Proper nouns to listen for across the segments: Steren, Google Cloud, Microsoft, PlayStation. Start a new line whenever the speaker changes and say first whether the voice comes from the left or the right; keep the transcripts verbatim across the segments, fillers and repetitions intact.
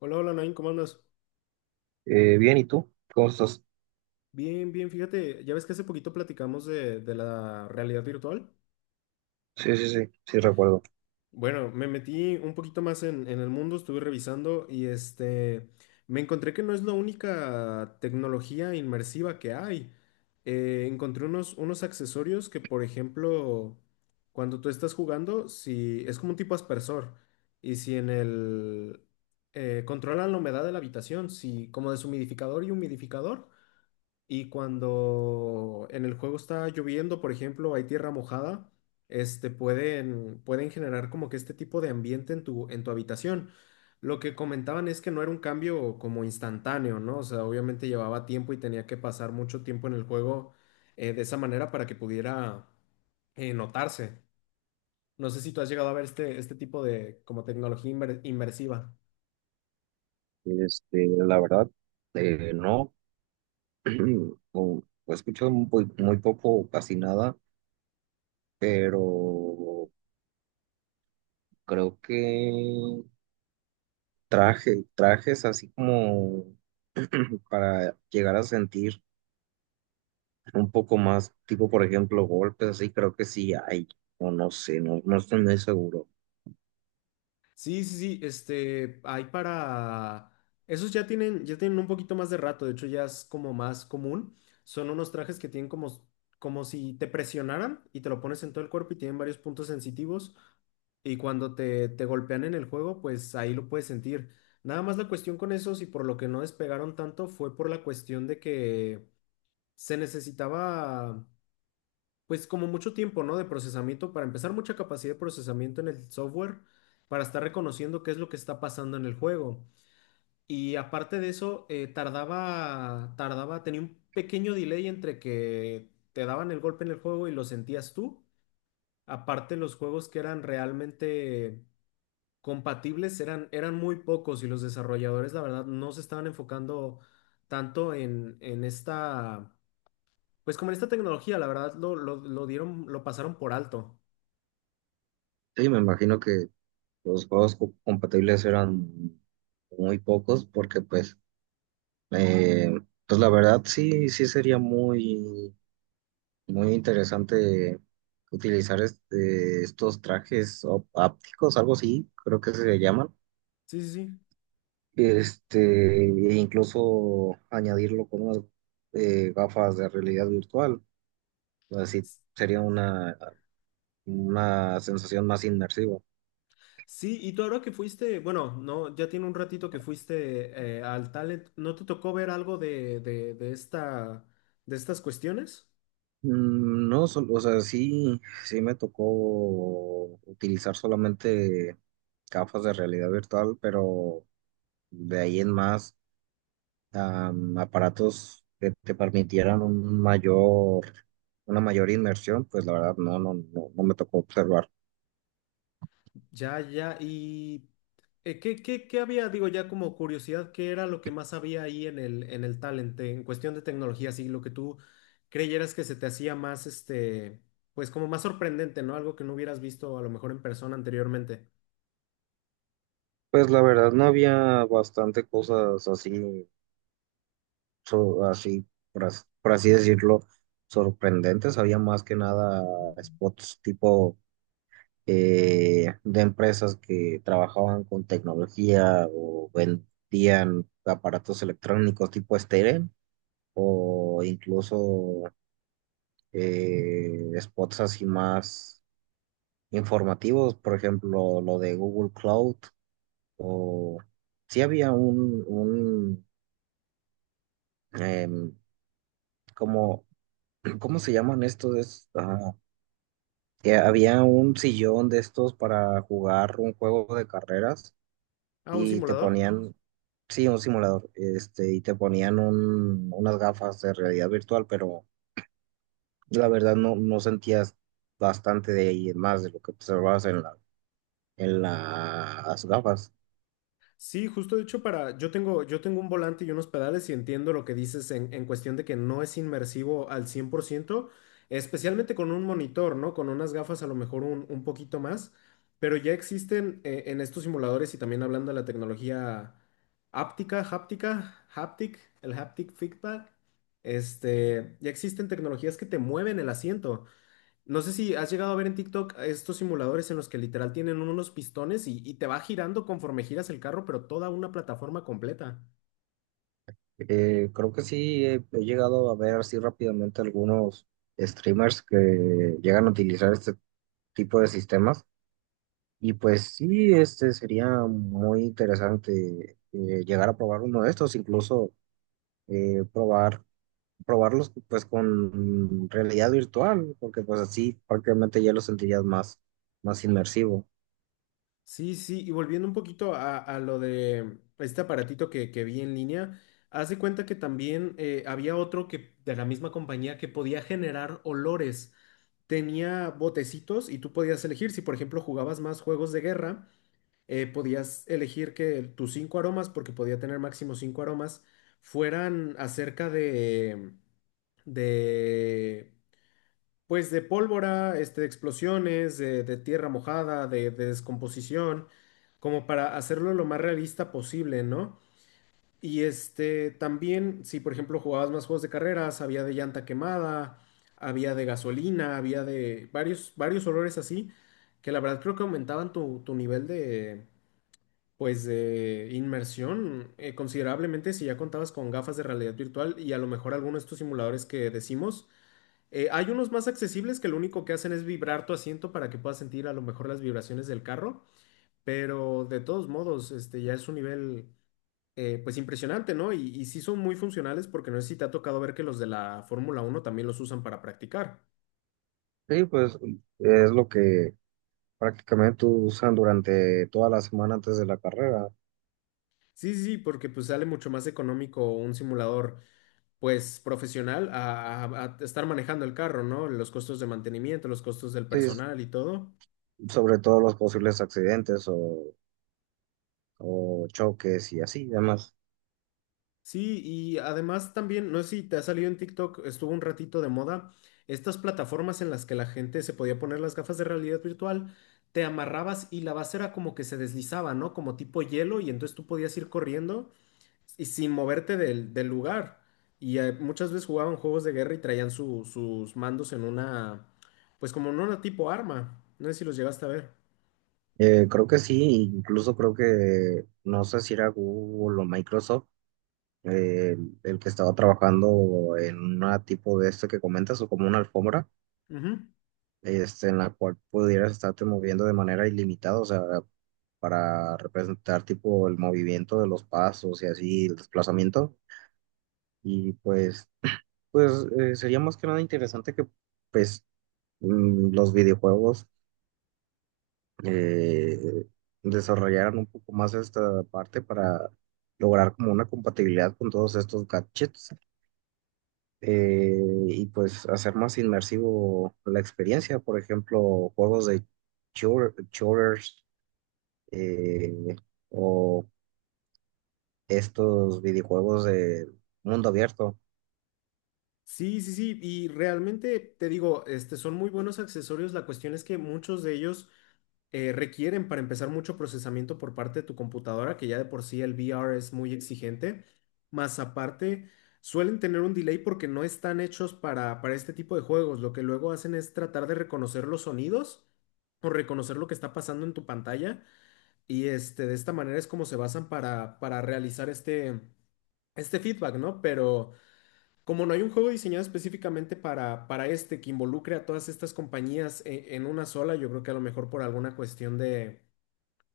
left: Hola, hola, Nain, ¿cómo andas?
right: Eh, bien, ¿y tú? ¿Cómo estás?
left: Bien, bien, fíjate, ya ves que hace poquito platicamos de, de la realidad virtual.
right: Sí, sí, sí, sí recuerdo.
left: Bueno, me metí un poquito más en, en el mundo, estuve revisando y este, me encontré que no es la única tecnología inmersiva que hay. Eh, encontré unos, unos accesorios que, por ejemplo, cuando tú estás jugando, si es como un tipo aspersor y si en el... eh, controlan la humedad de la habitación, si como deshumidificador y humidificador. Y cuando en el juego está lloviendo, por ejemplo, hay tierra mojada, este, pueden, pueden generar como que este tipo de ambiente en tu, en tu habitación. Lo que comentaban es que no era un cambio como instantáneo, ¿no? O sea, obviamente llevaba tiempo y tenía que pasar mucho tiempo en el juego eh, de esa manera para que pudiera eh, notarse. No sé si tú has llegado a ver este, este tipo de como tecnología inmer- inmersiva.
right: Este, la verdad, eh, no, o- he escuchado muy, muy poco, o casi nada, pero creo que traje, trajes así como para llegar a sentir un poco más, tipo, por ejemplo, golpes, así creo que sí hay, o no sé, no, no estoy muy seguro.
left: Sí, sí, sí, este, hay para... Esos ya tienen, ya tienen un poquito más de rato, de hecho ya es como más común. Son unos trajes que tienen como, como si te presionaran y te lo pones en todo el cuerpo y tienen varios puntos sensitivos y cuando te, te golpean en el juego, pues ahí lo puedes sentir. Nada más la cuestión con esos y por lo que no despegaron tanto fue por la cuestión de que se necesitaba pues como mucho tiempo, ¿no? De procesamiento, para empezar, mucha capacidad de procesamiento en el software, para estar reconociendo qué es lo que está pasando en el juego. Y aparte de eso, eh, tardaba, tardaba, tenía un pequeño delay entre que te daban el golpe en el juego y lo sentías tú. Aparte, los juegos que eran realmente compatibles eran, eran muy pocos y los desarrolladores, la verdad, no se estaban enfocando tanto en, en esta, pues como en esta tecnología, la verdad, lo, lo lo dieron, lo pasaron por alto.
right: Sí, me imagino que los juegos co- compatibles eran muy pocos porque pues Eh, pues la verdad sí, sí sería muy, muy interesante utilizar este, estos trajes op- ápticos, algo así, creo que se llaman.
left: Sí, sí, sí.
right: Este, E incluso añadirlo con unas eh, gafas de realidad virtual. Así sería una, una sensación más inmersiva.
left: Sí, y tú ahora que fuiste, bueno, no, ya tiene un ratito que fuiste eh, al Talent, ¿no te tocó ver algo de, de, de esta, de estas cuestiones?
right: Mm, No, sol- o sea, sí, sí me tocó utilizar solamente gafas de realidad virtual, pero de ahí en más, am, aparatos que te permitieran un mayor, una mayor inmersión, pues la verdad no, no, no, no me tocó observar.
left: Ya, ya, y eh, ¿qué, qué, qué había? Digo, ya como curiosidad, ¿qué era lo que más había ahí en el, en el Talent, eh, en cuestión de tecnología, así lo que tú creyeras que se te hacía más, este, pues como más sorprendente, ¿no? Algo que no hubieras visto a lo mejor en persona anteriormente.
right: Pues la verdad no había bastante cosas así, so- así, por as- por así decirlo, sorprendentes. Había más que nada spots tipo eh, de empresas que trabajaban con tecnología o vendían aparatos electrónicos tipo Steren o incluso eh, spots así más informativos, por ejemplo, lo de Google Cloud, o sí había un, un em, como, ¿cómo se llaman estos? Es, ah, que había un sillón de estos para jugar un juego de carreras
left: Ah, un
right: y te
left: simulador.
right: ponían, sí, un simulador, este, y te ponían un- unas gafas de realidad virtual, pero la verdad no, no sentías bastante de ahí, más de lo que observabas en la en las gafas.
left: Sí, justo de hecho para, yo tengo, yo tengo un volante y unos pedales y entiendo lo que dices en, en cuestión de que no es inmersivo al cien por ciento, especialmente con un monitor, ¿no? Con unas gafas a lo mejor un, un poquito más, pero ya existen eh, en estos simuladores y también hablando de la tecnología áptica, háptica, haptic, el haptic feedback, este, ya existen tecnologías que te mueven el asiento. No sé si has llegado a ver en TikTok estos simuladores en los que literal tienen unos pistones y, y te va girando conforme giras el carro, pero toda una plataforma completa.
right: Eh, creo que sí he, he llegado a ver así rápidamente algunos streamers que llegan a utilizar este tipo de sistemas y pues sí, este sería muy interesante eh, llegar a probar uno de estos, incluso eh, probar probarlos pues con realidad virtual, porque pues así prácticamente ya lo sentirías más más inmersivo.
left: Sí, sí, y volviendo un poquito a, a lo de este aparatito que, que vi en línea, haz de cuenta que también eh, había otro que de la misma compañía que podía generar olores. Tenía botecitos y tú podías elegir si, por ejemplo, jugabas más juegos de guerra. eh, podías elegir que tus cinco aromas, porque podía tener máximo cinco aromas, fueran acerca de, de, pues de pólvora, este, de explosiones, de, de tierra mojada, de, de descomposición, como para hacerlo lo más realista posible, ¿no? Y este, también, si por ejemplo jugabas más juegos de carreras, había de llanta quemada, había de gasolina, había de varios, varios olores así, que la verdad creo que aumentaban tu, tu nivel de, pues de inmersión eh, considerablemente si ya contabas con gafas de realidad virtual y a lo mejor algunos de estos simuladores que decimos. Eh, hay unos más accesibles que lo único que hacen es vibrar tu asiento para que puedas sentir a lo mejor las vibraciones del carro, pero de todos modos, este ya es un nivel eh, pues impresionante, ¿no? Y, y sí son muy funcionales porque no sé si te ha tocado ver que los de la Fórmula uno también los usan para practicar.
right: Sí, pues es lo que prácticamente usan durante toda la semana antes de la carrera.
left: Sí, sí, sí, porque pues sale mucho más económico un simulador pues profesional a, a- a estar manejando el carro, ¿no? Los costos de mantenimiento, los costos del
right: Sí, es
left: personal y todo.
right: sobre todos los posibles accidentes o, o choques y así, además.
left: Sí, y además también, no sé si te ha salido en TikTok, estuvo un ratito de moda, estas plataformas en las que la gente se podía poner las gafas de realidad virtual, te amarrabas y la base era como que se deslizaba, ¿no? Como tipo hielo y entonces tú podías ir corriendo y sin moverte del, del lugar. Y eh, muchas veces jugaban juegos de guerra y traían su- sus mandos en una, pues como en una tipo arma. No sé si los llegaste a ver.
right: Eh, creo que sí, incluso creo que, no sé si era Google o Microsoft, eh, el, que estaba trabajando en una tipo de esto que comentas, o como una alfombra,
left: Ujú.
right: este, en la cual pudieras estarte moviendo de manera ilimitada, o sea, para representar tipo el movimiento de los pasos y así, el desplazamiento. Y pues, pues eh, sería más que nada interesante que pues mm, los videojuegos eh, desarrollaran un poco más esta parte para lograr como una compatibilidad con todos estos gadgets eh, y pues hacer más inmersivo la experiencia, por ejemplo, juegos de shooter- shooters eh, o estos videojuegos de mundo abierto.
left: Sí, sí, sí, y realmente te digo, este, son muy buenos accesorios. La cuestión es que muchos de ellos eh, requieren para empezar mucho procesamiento por parte de tu computadora, que ya de por sí el V R es muy exigente. Más aparte, suelen tener un delay porque no están hechos para, para este tipo de juegos. Lo que luego hacen es tratar de reconocer los sonidos o reconocer lo que está pasando en tu pantalla. Y este, de esta manera es como se basan para, para realizar este, este feedback, ¿no? Pero. Como no hay un juego diseñado específicamente para, para este que involucre a todas estas compañías e- en, una sola, yo creo que a lo mejor por alguna cuestión de,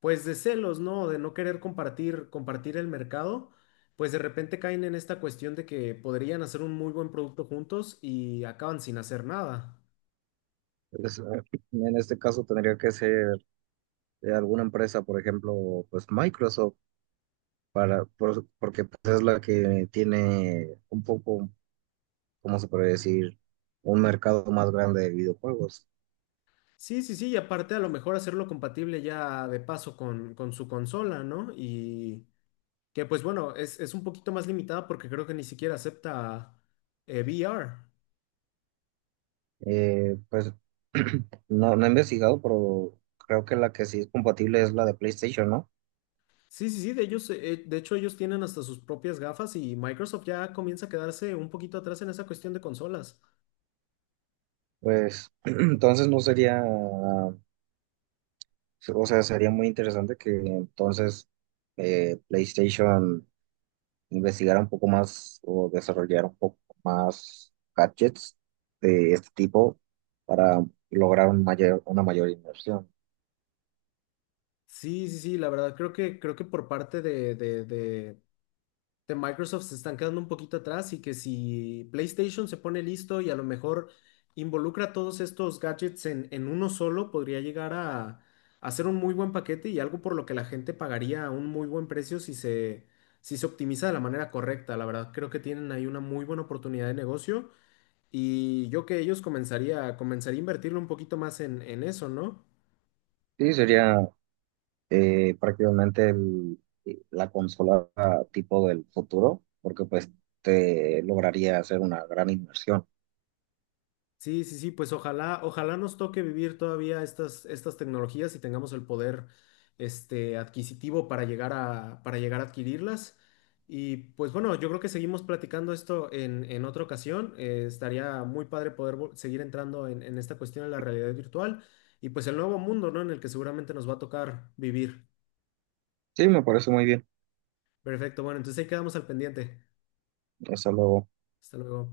left: pues de celos, ¿no? De no querer compartir, compartir el mercado, pues de repente caen en esta cuestión de que podrían hacer un muy buen producto juntos y acaban sin hacer nada.
right: Entonces, en este caso tendría que ser de alguna empresa, por ejemplo, pues Microsoft para, por- porque pues, es la que tiene un poco, ¿cómo se puede decir? Un mercado más grande de videojuegos.
left: Sí, sí, sí, y aparte a lo mejor hacerlo compatible ya de paso con, con su consola, ¿no? Y que pues bueno, es, es un poquito más limitada porque creo que ni siquiera acepta eh, V R.
right: Eh, pues no, no he investigado, pero creo que la que sí es compatible es la de PlayStation, ¿no?
left: Sí, sí, sí, de ellos, eh, de hecho ellos tienen hasta sus propias gafas y Microsoft ya comienza a quedarse un poquito atrás en esa cuestión de consolas.
right: Pues entonces no sería, o sea, sería muy interesante que entonces eh, PlayStation investigar un poco más o desarrollar un poco más gadgets de este tipo para lograr un mayor, una mayor inversión.
left: Sí, sí, sí, la verdad creo que creo que por parte de, de, de, de Microsoft se están quedando un poquito atrás y que si PlayStation se pone listo y a lo mejor involucra todos estos gadgets en, en uno solo, podría llegar a, a ser un muy buen paquete y algo por lo que la gente pagaría un muy buen precio si se, si se optimiza de la manera correcta. La verdad creo que tienen ahí una muy buena oportunidad de negocio. Y yo que ellos comenzaría, comenzaría a invertirle un poquito más en, en eso, ¿no?
right: Sí, sería eh, prácticamente el- eh, la consola tipo del futuro, porque pues te lograría hacer una gran inversión.
left: Sí, sí, sí, pues ojalá, ojalá nos toque vivir todavía estas, estas tecnologías y tengamos el poder este, adquisitivo para llegar a, para llegar a adquirirlas. Y pues bueno, yo creo que seguimos platicando esto en, en otra ocasión. Eh, estaría muy padre poder vol- seguir entrando en, en esta cuestión de la realidad virtual y pues el nuevo mundo, ¿no? En el que seguramente nos va a tocar vivir.
right: Sí, me parece muy bien.
left: Perfecto, bueno, entonces ahí quedamos al pendiente.
right: Hasta luego.
left: Hasta luego.